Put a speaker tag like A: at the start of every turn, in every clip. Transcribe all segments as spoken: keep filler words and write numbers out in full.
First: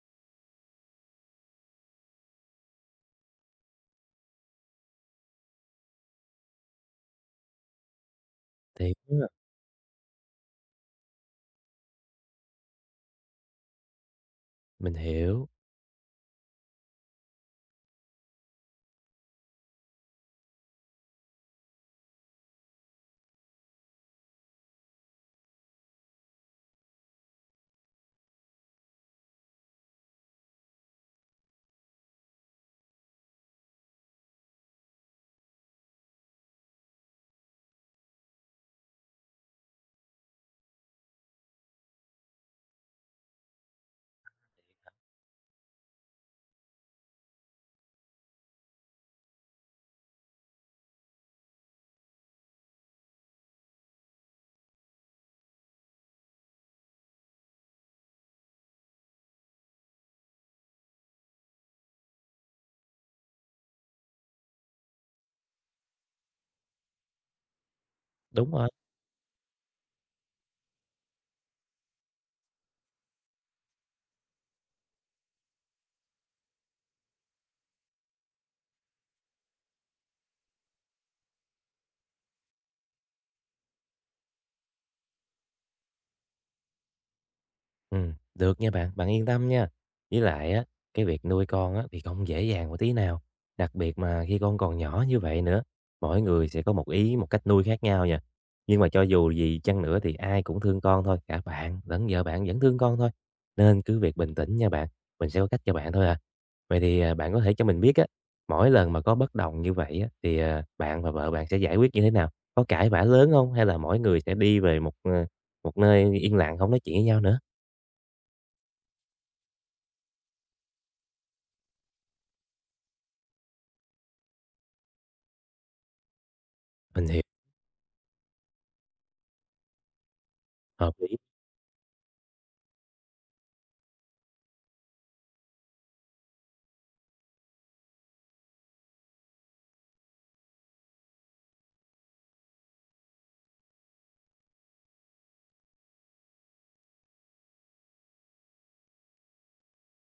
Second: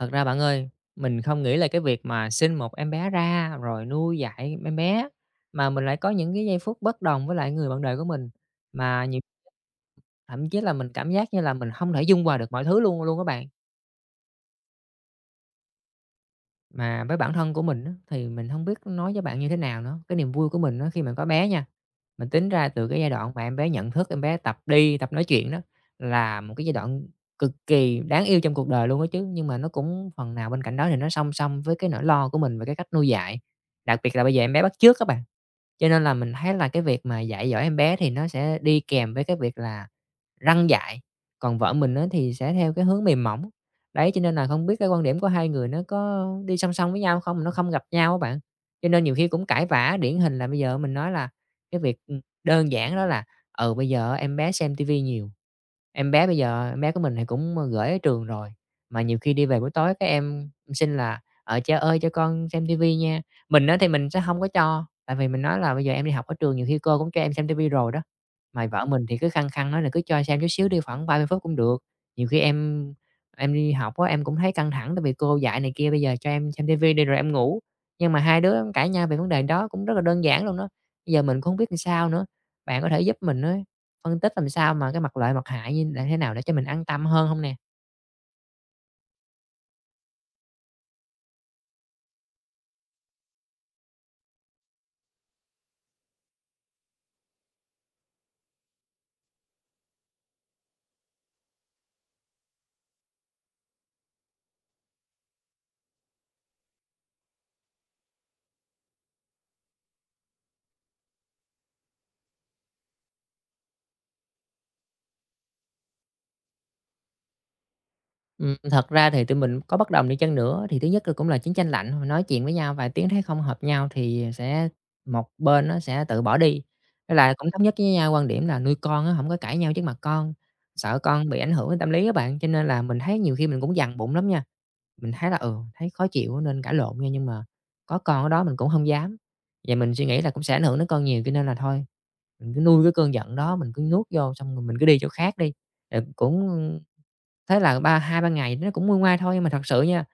A: Thật ra bạn ơi, mình không nghĩ là cái việc mà sinh một em bé ra rồi nuôi dạy em bé, mà mình lại có những cái giây phút bất đồng với lại người bạn đời của mình,
B: Thiệt
A: mà nhiều
B: á,
A: thậm chí là mình cảm giác như là mình không thể dung hòa được mọi thứ luôn luôn các bạn.
B: mình hiểu,
A: Mà với bản thân của mình á, thì mình không biết nói với bạn như thế nào nữa. Cái niềm vui của mình á, khi mà có bé nha, mình tính ra từ cái giai đoạn mà em bé nhận thức, em bé tập đi, tập nói chuyện đó, là một cái giai đoạn cực kỳ đáng yêu trong cuộc đời luôn á chứ. Nhưng mà nó cũng phần nào bên cạnh đó thì nó song song với cái nỗi lo của mình về cái cách nuôi dạy, đặc biệt là bây giờ em bé bắt chước các bạn. Cho nên là mình thấy là cái việc mà dạy dỗ em bé thì nó sẽ đi kèm với cái việc là răn dạy, còn vợ mình á thì sẽ theo cái hướng mềm mỏng. Đấy, cho nên là không biết cái quan điểm của hai người nó có đi song song với nhau không, nó không gặp nhau á bạn. Cho nên nhiều khi cũng cãi vã, điển hình là bây giờ mình nói là cái việc, ừm, đơn giản đó là, ừ, bây giờ em bé xem tivi nhiều, em bé bây giờ em bé của mình thì cũng, gửi ở trường rồi, mà nhiều khi đi về buổi tối các em xin là ở cha ơi cho con xem tivi nha." Mình á thì mình sẽ không có cho. Tại vì mình nói là "Bây giờ em đi học ở trường nhiều khi cô cũng cho em xem ti rồi đó."
B: đúng
A: Mà
B: rồi.
A: vợ mình thì cứ khăng khăng nói là "Cứ cho xem chút xíu đi, khoảng ba mươi phút cũng được." Nhiều khi em em đi học á, em cũng thấy căng thẳng tại vì cô dạy này kia, "Bây giờ cho em xem ti đi rồi em ngủ." Nhưng mà hai đứa cãi nhau về vấn đề đó cũng rất là đơn giản luôn đó. Bây giờ mình cũng hông biết làm sao nữa. Bạn có thể giúp mình á, phân tích làm sao mà cái mặt lợi, mặt hại như là thế nào để cho mình an tâm hơn không nè?
B: Ừm, được nha bạn, bạn yên tâm nha. Với lại á, cái việc nuôi con á thì không dễ dàng một tí nào, đặc biệt mà khi con còn nhỏ như vậy nữa. Mỗi người sẽ có một ý, một cách nuôi khác nhau nha. Nhưng mà cho dù gì chăng nữa thì ai cũng thương con thôi, cả bạn lẫn vợ bạn vẫn thương con thôi. Nên cứ việc bình tĩnh nha bạn, mình sẽ có cách cho bạn thôi à. Vậy thì, à, bạn có thể cho mình biết á, mỗi lần mà có bất đồng như vậy á thì, à, bạn và vợ bạn sẽ giải quyết như thế nào? Có cãi vã lớn không? Hay là mỗi người sẽ đi về một, ờ, một nơi yên lặng không nói chuyện với nhau nữa?
A: Ừm, thật ra thì tụi mình có bất đồng đi chăng nữa thì thứ nhất là cũng là chiến tranh lạnh, nói chuyện với nhau vài tiếng thấy không hợp nhau thì sẽ một bên nó sẽ tự bỏ đi.
B: Mình
A: Với
B: hiểu,
A: lại cũng thống nhất với nhau quan điểm là nuôi con á không có cãi nhau trước mặt con,
B: hợp
A: sợ
B: lý,
A: con bị ảnh hưởng đến tâm lý các bạn, cho nên là mình thấy nhiều khi mình cũng dằn bụng lắm nha. Mình thấy là, ừ, thấy khó chịu nên cãi lộn nha, nhưng mà có con ở đó mình cũng không dám. Và mình suy nghĩ là cũng sẽ ảnh hưởng đến con nhiều cho nên là thôi, mình cứ nuôi cái cơn giận đó, mình cứ nuốt vô xong rồi mình cứ đi chỗ khác đi. Rồi cũng ừ, thế là ba hai ba ngày nó cũng nguôi ngoai thôi, nhưng mà thật sự nha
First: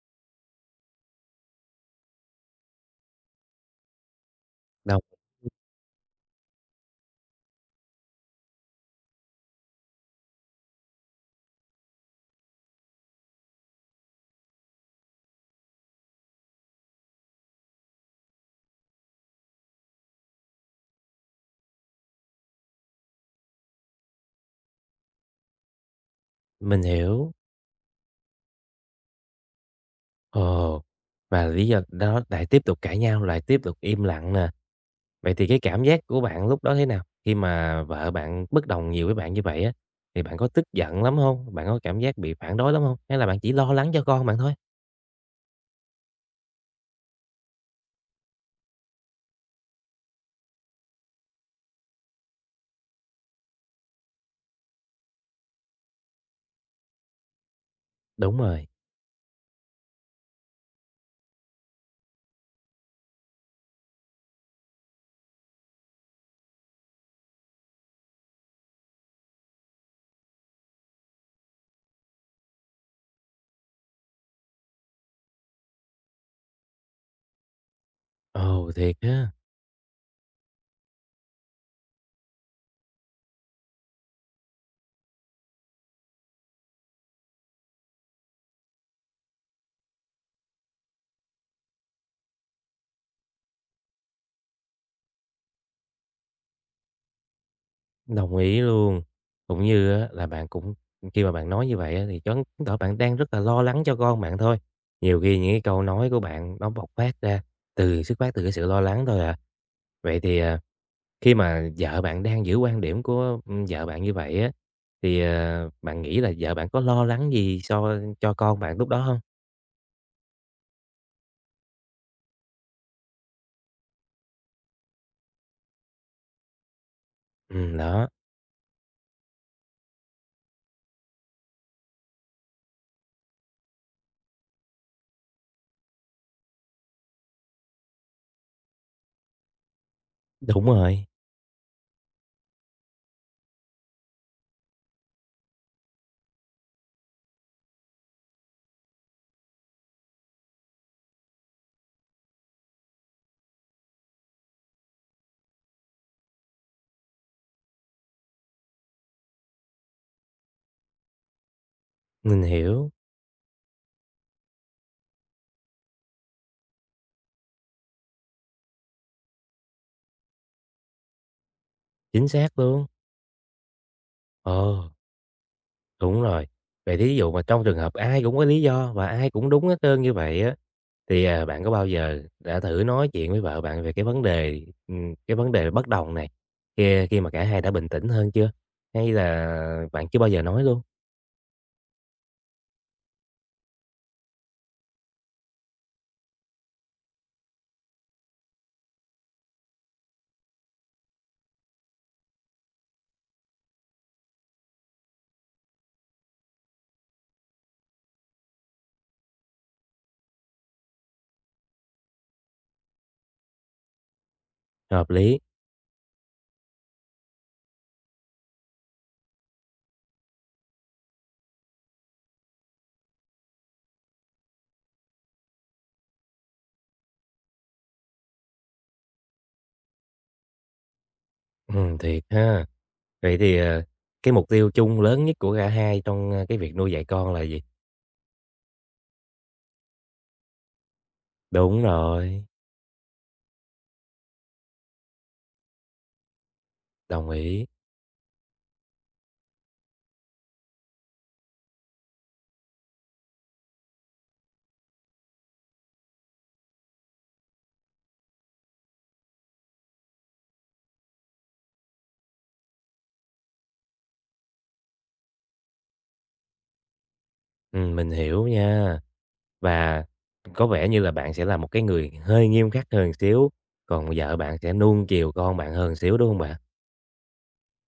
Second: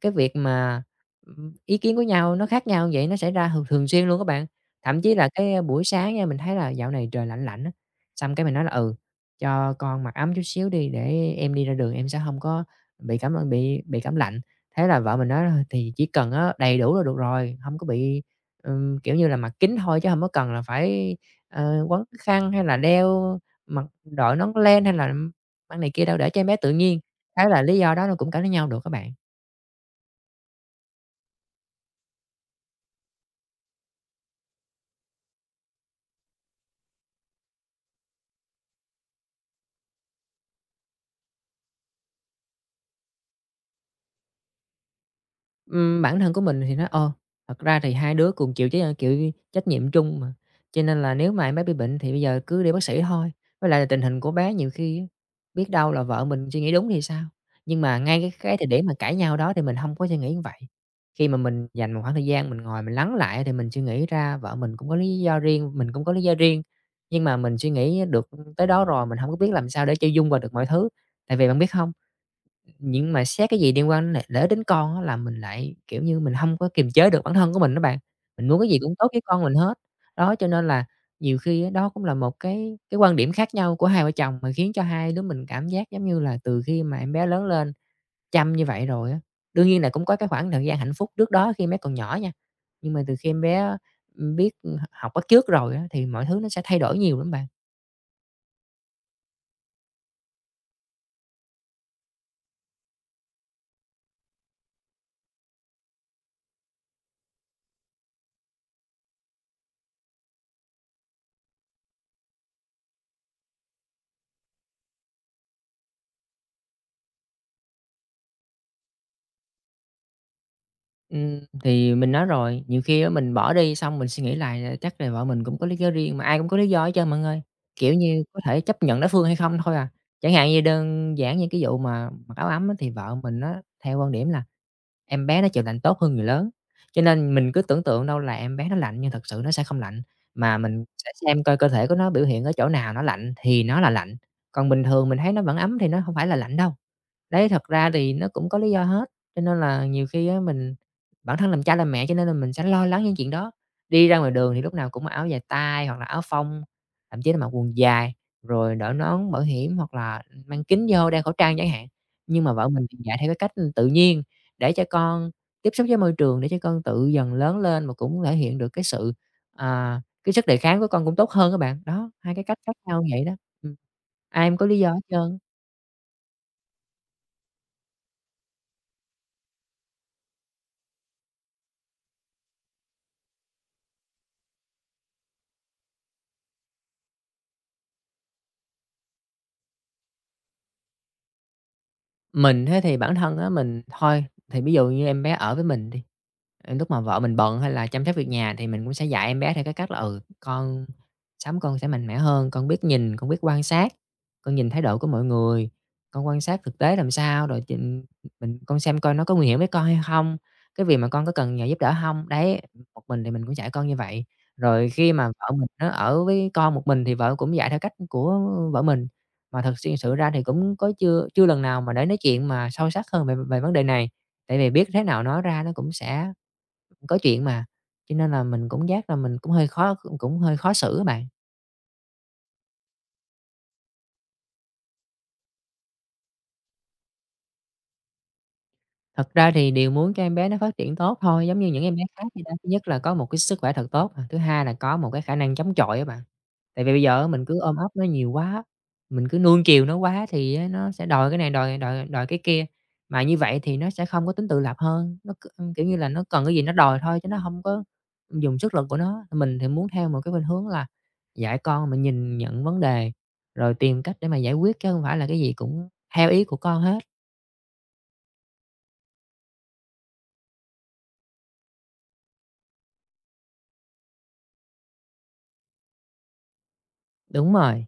A: cái việc mà, ừm, ý kiến của nhau nó khác nhau vậy nó xảy ra thường thường xuyên luôn các bạn. Thậm
B: đâu
A: chí là cái buổi sáng nha, mình thấy là dạo này trời lạnh lạnh á, xong cái mình nói là "Ừ, cho con mặc ấm chút xíu đi để em đi ra đường em sẽ không có bị cảm ơn bị bị cảm lạnh." Thế là vợ mình nói là "Thì chỉ cần á đầy đủ là được rồi, không có bị, ừm, kiểu như là, mặc kín thôi chứ không có cần là phải, ờ, quấn khăn hay là đeo mặc đội nón len hay là, ừm, mang này kia đâu, để cho em bé tự
B: mình
A: nhiên."
B: hiểu.
A: Thế là lý do đó nó cũng cãi với nhau được các bạn.
B: Ồ, và lý do đó lại tiếp tục cãi nhau, lại tiếp tục im lặng nè. Vậy thì cái cảm giác của bạn lúc đó thế nào? Khi mà vợ bạn bất đồng nhiều với bạn như vậy á, thì bạn có tức giận lắm không? Bạn có cảm giác bị phản đối lắm không? Hay là bạn chỉ lo lắng cho con bạn thôi?
A: Ừm, bản thân của mình thì nói, ờ, thật ra thì hai đứa cùng chịu trách chịu trách nhiệm chung mà, cho nên là nếu mà em bé bị bệnh thì bây giờ cứ đi bác sĩ thôi. Với lại là tình hình của bé nhiều khi á, biết đâu là vợ mình suy nghĩ đúng thì sao? Nhưng mà ngay cái
B: Đúng
A: cái thời
B: rồi,
A: điểm mà cãi nhau đó thì mình không có suy nghĩ như vậy. Khi mà mình dành một khoảng thời gian mình ngồi mình lắng lại thì mình suy nghĩ ra vợ mình cũng có lý do riêng, mình cũng có lý do riêng. Nhưng mà mình suy nghĩ được tới đó rồi, mình không có biết làm sao để cho dung vào được mọi thứ. Tại vì bạn biết không nhưng mà xét cái gì liên quan đến lại lợi ích đến con á là mình lại, kiểu như, mình hông có kiềm chế được bản thân của mình đó bạn. Mình muốn cái
B: ồ,
A: gì cũng
B: thiệt
A: tốt với
B: á,
A: con mình hết. Đó, cho nên là nhiều khi á, đó cũng là một cái cái quan điểm khác nhau của hai vợ chồng mà khiến cho hai đứa mình cảm giác giống như là từ khi mà em bé lớn lên chăm như vậy rồi á, đương nhiên là cũng có cái khoảng thời gian hạnh phúc trước đó khi em bé còn nhỏ nha. Nhưng mà từ khi em bé, ừm, biết, ừ, h học bắt chước rồi á, thì mọi thứ nó sẽ thay đổi nhiều lắm bạn.
B: đồng ý luôn. Cũng như á là bạn cũng khi mà bạn nói như vậy á thì chứng tỏ bạn đang rất là lo lắng cho con bạn thôi. Nhiều khi những cái câu nói của bạn nó bộc phát ra từ xuất phát từ cái sự lo lắng thôi à. Vậy thì, à, khi mà vợ bạn đang giữ quan điểm của, ưm, vợ bạn như vậy á, thì, ờ, bạn nghĩ là vợ bạn có lo lắng gì so cho con bạn lúc đó không?
A: Ừm, thì mình nói rồi, nhiều khi á mình bỏ đi xong mình suy nghĩ lại, à, chắc là vợ mình cũng có lý do riêng, mà ai cũng có lý do hết trơn bạn ơi.
B: Ừm,
A: Kiểu
B: đó,
A: như, có thể chấp nhận đối phương hay không thôi à. Chẳng hạn như đơn giản như cái vụ mà mặc áo ấm á, thì vợ mình nó theo quan điểm là em bé nó chịu lạnh tốt hơn người lớn, cho nên mình cứ tưởng tượng đâu là em bé nó lạnh nhưng thật sự nó sẽ không lạnh, mà
B: đúng
A: mình
B: rồi,
A: sẽ xem coi cơ thể của nó biểu hiện ở chỗ nào nó lạnh thì nó là lạnh, còn bình thường mình thấy nó vẫn ấm thì nó không phải là lạnh đâu. Đấy, thật ra thì nó cũng có lý do hết, cho nên là nhiều khi á mình bản thân làm cha làm mẹ cho nên là mình sẽ lo lắng những chuyện đó. Đi ra ngoài đường thì lúc nào cũng mặc áo dài tay hoặc là áo phông, thậm chí là mặc quần dài, rồi đội nón bảo hiểm hoặc là mang kính vô, đeo khẩu trang chẳng hạn.
B: mình
A: Nhưng mà vợ mình
B: hiểu,
A: thì dạy theo cái cách tự nhiên để cho con tiếp xúc với môi trường, để cho con tự dần lớn lên mà cũng thể hiện được cái sự, à, cái sức đề kháng của con cũng tốt hơn các bạn. Đó,
B: chính
A: hai cái cách
B: xác
A: khác
B: luôn.
A: nhau vậy đó. Ừm, ai cũng có lý
B: Ờ,
A: do hết trơn á.
B: đúng rồi. Vậy thí dụ mà trong trường hợp ai cũng có lý do và ai cũng đúng hết trơn như vậy á, thì, à, bạn có bao giờ đã thử nói chuyện với vợ bạn về cái vấn đề, ừm, cái vấn đề bất đồng này, khi khi mà cả hai đã bình tĩnh hơn chưa? Hay là bạn chưa bao giờ nói luôn?
A: Mình thế thì bản thân á, mình thôi thì ví dụ như em bé ở với mình đi, ờ, lúc mà vợ mình bận hay là chăm sóc việc nhà thì mình cũng sẽ dạy em bé theo cái cách là, ừ, "Con sắm con sẽ mạnh mẽ hơn, con biết nhìn, con biết quan sát, con nhìn thái độ của mọi người, con quan sát thực tế làm sao, rồi chừng mình con xem coi nó có nguy hiểm với con hay không, cái việc mà con có cần nhờ giúp đỡ không? Đấy, một mình thì mình cũng dạy con như vậy. Rồi
B: Hợp
A: khi mà
B: lý.
A: vợ mình nó ở với con một mình thì vợ cũng dạy theo cách của vợ mình. Mà thật xuyên sự ra thì cũng có chưa chưa lần nào mà để nói chuyện mà sâu sắc hơn về về vấn đề này, tại vì biết thế nào nói ra nó cũng sẽ có chuyện mà, cho nên là mình cũng giác là mình cũng hơi khó cũng hơi khó xử các bạn.
B: Ừm, thiệt ha. Vậy thì, ờ, cái mục tiêu chung lớn nhất của cả hai trong, a, cái việc nuôi dạy con là gì?
A: Thật ra thì đều muốn cho em bé nó phát triển tốt thôi, giống như
B: Đúng
A: những em bé khác vậy
B: rồi,
A: đó. Thứ nhất là có một cái sức khỏe thật tốt nè, thứ hai là có một cái khả năng chống chọi á bạn. Tại vì bây giờ á
B: đồng
A: mình cứ
B: ý.
A: ôm ấp nó nhiều quá, mình cứ nuông chiều nó quá thì á nó sẽ đòi cái này, đòi đòi đòi cái kia, mà như vậy thì nó sẽ không có tính tự lập hơn, nó c kiểu như là, nó cần cái gì nó đòi thôi chứ nó không có dùng sức lực của nó. Mình thì muốn theo một cái khuynh hướng là dạy con mình nhìn nhận vấn đề, rồi tìm cách để mà giải quyết chứ không phải là cái gì cũng theo ý của con hết.
B: Ừm, mình hiểu nha. Và có vẻ như là bạn sẽ là một cái người hơi nghiêm khắc hơn xíu, còn vợ bạn sẽ nuông chiều con bạn hơn xíu, đúng không bạn?
A: Đúng rồi,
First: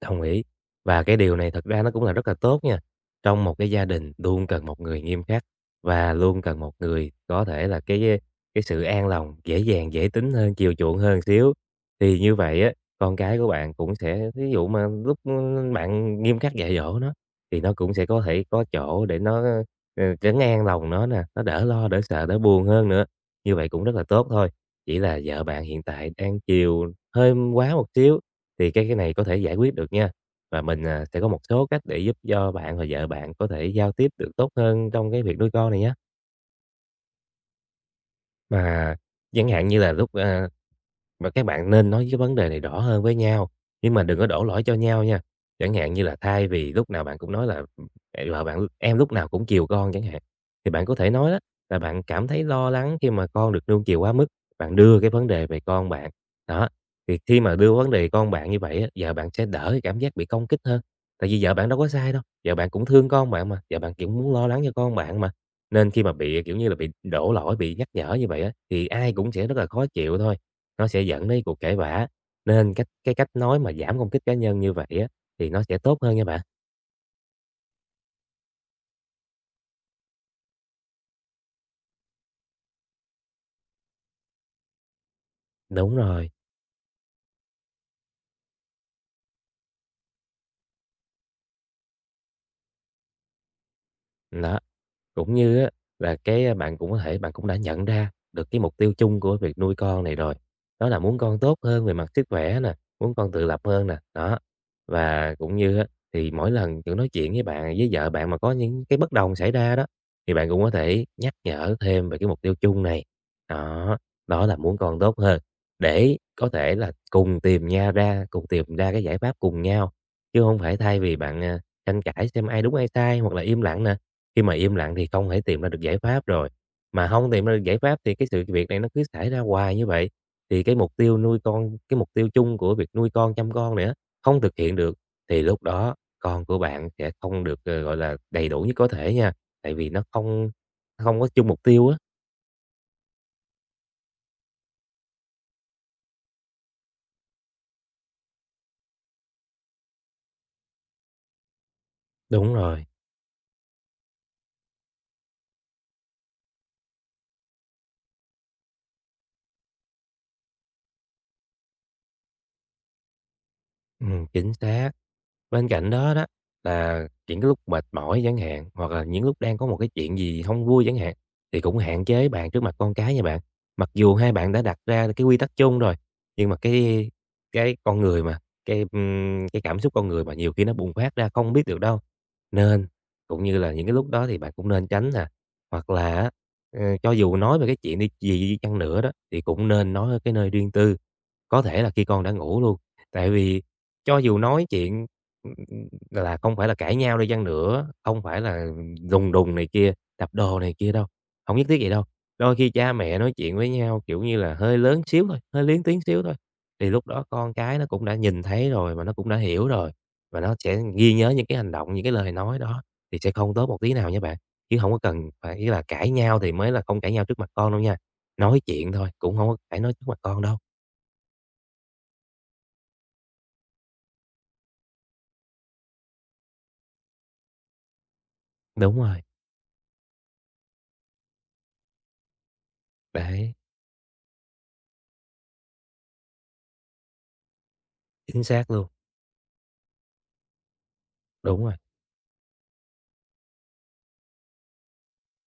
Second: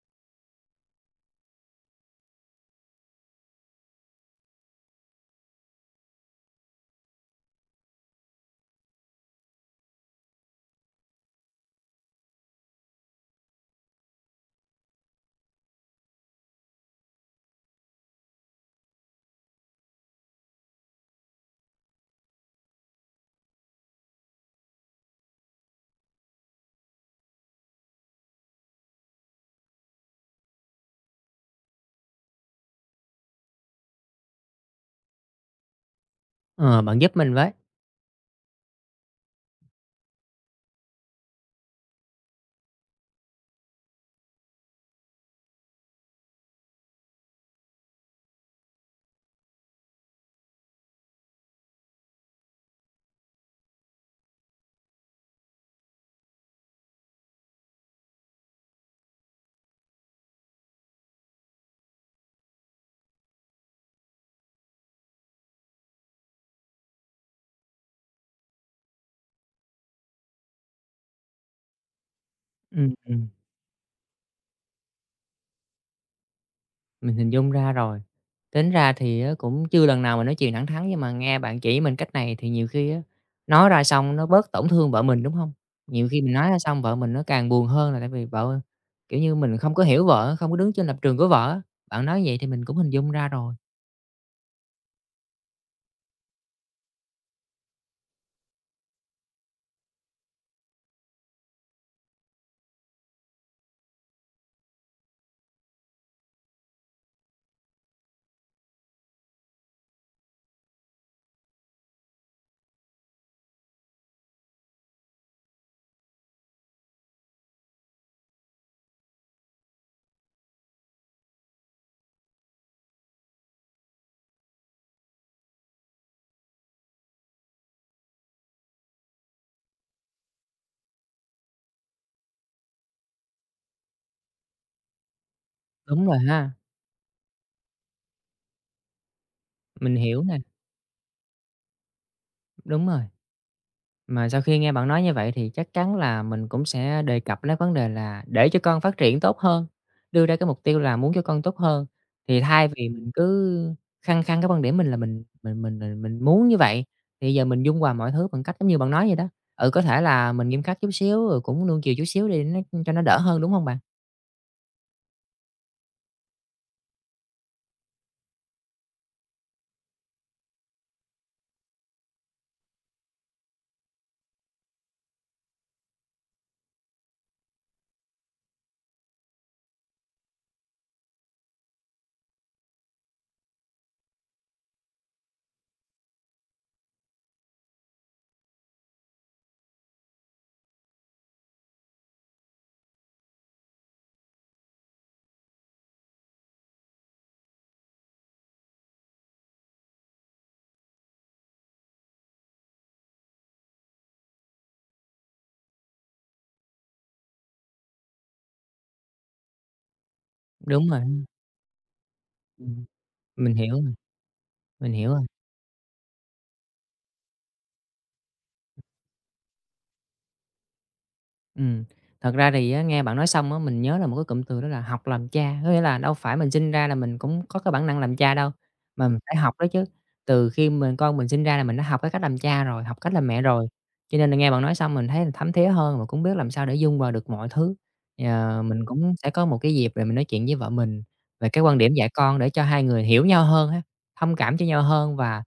B: Đồng ý. Và cái điều này thật ra nó cũng là rất là tốt nha. Trong một cái gia đình luôn cần một người nghiêm khắc và luôn cần một người có thể là cái cái sự an lòng, dễ dàng, dễ tính hơn, chiều chuộng hơn xíu. Thì như vậy á, con cái của bạn cũng sẽ ví dụ mà lúc bạn nghiêm khắc dạy dỗ nó thì nó cũng sẽ có thể có chỗ để nó, ờ, trấn an lòng nó nè, nó đỡ lo, đỡ sợ, đỡ buồn hơn nữa. Như vậy cũng rất là tốt thôi. Chỉ là vợ bạn hiện tại đang chiều hơi quá một xíu thì cái cái này có thể giải quyết được nha, và mình, à, sẽ có một số cách để giúp cho bạn và vợ bạn có thể giao tiếp được tốt hơn trong cái việc nuôi con này nhé.
A: ờ, bạn giúp mình với.
B: Mà chẳng hạn như là lúc, a và các bạn nên nói cái vấn đề này rõ hơn với nhau, nhưng mà đừng có đổ lỗi cho nhau nha. Chẳng hạn như là thay vì lúc nào bạn cũng nói là, "Ê, vợ bạn em lúc nào cũng chiều con" chẳng hạn, thì bạn có thể nói đó là bạn cảm thấy lo lắng khi mà con được nuông chiều quá mức, bạn đưa cái vấn đề về con bạn. Đó, thì khi mà đưa vấn đề con bạn như vậy á, vợ bạn sẽ đỡ cái cảm giác bị công kích hơn, tại vì vợ bạn đâu có sai đâu, vợ bạn cũng thương con bạn mà, vợ bạn cũng muốn lo lắng cho con bạn mà. Nên khi mà bị, kiểu như là, bị đổ lỗi, bị nhắc nhở như vậy á, thì ai cũng sẽ rất là khó chịu thôi. Nó sẽ dẫn đến cuộc cãi vã. Nên cách
A: Ừm,
B: cái
A: ừm,
B: cách nói mà giảm công kích cá nhân như vậy á, thì nó sẽ tốt hơn nha bạn.
A: mình hình dung ra rồi. Tính ra thì á cũng chưa lần nào mình nói chuyện thẳng thắn, nhưng mà nghe bạn chỉ mình cách này thì nhiều khi á, nói ra xong nó bớt tổn thương vợ mình, đúng không?
B: Đúng
A: Nhiều khi
B: rồi.
A: mình nói ra xong vợ mình nó càng buồn hơn là tại vì vợ kiểu như, mình không có hiểu vợ, không có đứng trên lập trường của vợ. Bạn nói vậy thì mình cũng hình dung ra rồi.
B: Đó, cũng như á là cái, a, bạn cũng có thể bạn cũng đã nhận ra được cái mục tiêu chung của việc nuôi con này rồi, đó là muốn con tốt hơn về mặt sức khỏe nè, muốn con tự lập hơn nè, đó. Và cũng như á, thì mỗi lần, kiểu, nói chuyện với bạn, với vợ bạn mà có những cái bất đồng xảy ra đó, thì bạn cũng có thể nhắc nhở thêm về cái mục tiêu chung này, đó, đó là muốn con tốt hơn, để có thể là cùng tìm nha ra cùng tìm ra cái giải pháp cùng nhau, chứ không phải thay vì bạn, à, tranh cãi xem ai đúng ai sai hoặc là im lặng nè, khi mà im lặng thì không thể tìm ra được giải pháp rồi, mà không tìm ra được giải pháp thì cái sự việc này nó cứ xảy ra hoài như vậy, thì cái mục tiêu nuôi con cái mục tiêu chung của việc nuôi con, chăm con nữa không thực hiện được, thì lúc đó
A: Đúng rồi
B: con
A: ha,
B: của bạn sẽ không được, ờ, gọi là, đầy đủ nhất có thể nha, tại vì
A: mình
B: nó
A: hiểu nè,
B: không không có chung mục tiêu á.
A: đúng rồi. Mà sau khi nghe bạn nói như vậy thì chắc chắn là mình cũng sẽ đề cập đến vấn đề là để cho con phát triển tốt hơn, đưa ra cái mục tiêu là muốn cho con tốt hơn. Thì
B: Đúng
A: thay
B: rồi,
A: vì mình cứ khăng khăng cái quan điểm mình là mình mình mình mình mình muốn như vậy, thì giờ mình dung hòa mọi thứ bằng cách giống như bạn nói vậy đó. Ừ, có thể là mình nghiêm khắc chút xíu, rồi cũng nuông chiều chút xíu đi nó cho nó đỡ hơn, đúng không bạn?
B: ừm, chính xác. Bên cạnh đó đó là những cái lúc mệt mỏi chẳng hạn, hoặc là những lúc đang có một cái chuyện gì không vui chẳng hạn, thì cũng hạn chế bàn trước mặt con cái nha bạn. Mặc dù hai bạn đã đặt ra cái quy tắc chung rồi, nhưng mà cái cái con người mà, cái, ưm, cái cảm xúc con người mà nhiều khi nó bùng phát ra không biết được đâu. Nên cũng như là những cái lúc đó thì bạn cũng nên tránh nè, hoặc là á, ờ, cho dù nói về cái chuyện đi gì đi chăng nữa đó, thì cũng nên nói ở cái nơi riêng tư, có thể là khi con đã ngủ luôn. Tại vì cho dù nói chuyện là không phải là cãi nhau đi chăng nữa, không phải là đùng đùng này kia, đập đồ này kia đâu, không nhất thiết vậy đâu. Đôi khi cha mẹ nói chuyện với nhau, kiểu như là, hơi lớn xíu thôi, hơi lén tiếng xíu thôi, thì lúc đó con cái nó cũng đã nhìn thấy rồi mà nó cũng đã hiểu rồi, và nó sẽ
A: Đúng
B: ghi
A: rồi,
B: nhớ những cái hành động, những cái lời nói đó
A: ừm,
B: thì sẽ
A: mình
B: không tốt
A: hiểu
B: một tí
A: rồi,
B: nào nha bạn. Chứ
A: mình
B: không có
A: hiểu rồi.
B: cần phải ý là cãi nhau thì mới là không cãi nhau trước mặt con đâu nha, nói chuyện thôi, cũng không có phải nói trước mặt con đâu.
A: Ừm, thật ra thì á, nghe bạn nói xong á, mình nhớ là một cái cụm từ đó là "học làm cha", có nghĩa là đâu phải mình sinh ra là mình cũng có cái bản năng làm cha đâu,
B: Đúng
A: mà mình
B: rồi,
A: phải học đó chứ. Từ khi mình con mình sinh ra là mình đã học cái cách làm cha rồi, học cách làm mẹ
B: đấy,
A: rồi, cho nên là nghe bạn nói xong mình thấy là thấm thía hơn và cũng biết làm sao để dung vào được mọi thứ.
B: chính
A: Ờ,
B: xác
A: mình
B: luôn,
A: cũng sẽ có một cái dịp để mình nói chuyện với vợ mình về cái
B: đúng rồi,
A: quan điểm dạy con để cho hai người hiểu nhau hơn ha, thông cảm cho nhau hơn và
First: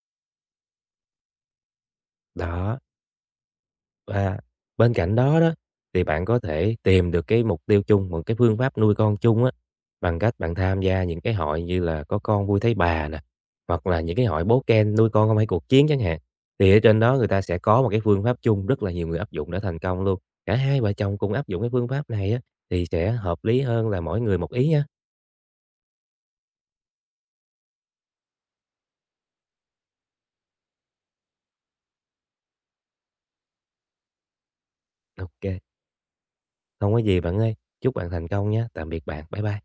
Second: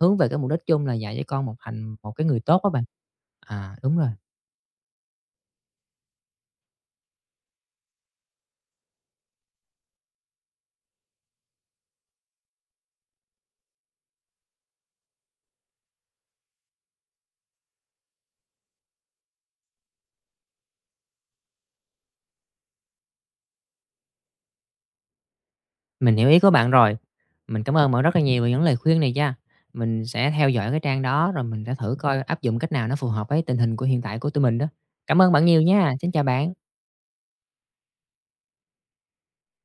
A: hướng về cái mục đích chung là dạy cho con một thành một cái người tốt đó
B: đó.
A: bạn. À, đúng rồi.
B: Và bên cạnh đó đó, thì bạn có thể tìm được cái mục tiêu chung, một cái phương pháp nuôi con chung á, bằng cách bạn tham gia những cái hội như là Có Con Vui Thấy Bà nè, hoặc là những cái hội Bố ken Nuôi Con Không Hay Cuộc Chiến chẳng hạn. Thì ở trên đó người ta sẽ có một cái phương pháp chung rất là nhiều người áp dụng đã thành công luôn. Cả hai vợ chồng cùng áp dụng cái phương pháp này á, thì sẽ hợp lý hơn là mỗi người một ý nha.
A: Mình hiểu ý của bạn rồi. Mình cảm ơn bạn rất là nhiều về những lời khuyên này nha. Mình sẽ theo dõi cái trang đó rồi mình sẽ thử coi áp dụng cách nào nó phù hợp với tình hình của hiện tại của tụi mình đó. Cảm ơn bạn
B: OK,
A: nhiều nha. Xin chào bạn.
B: không có gì bạn ơi. Chúc bạn thành công nha. Tạm biệt bạn. Bye bye.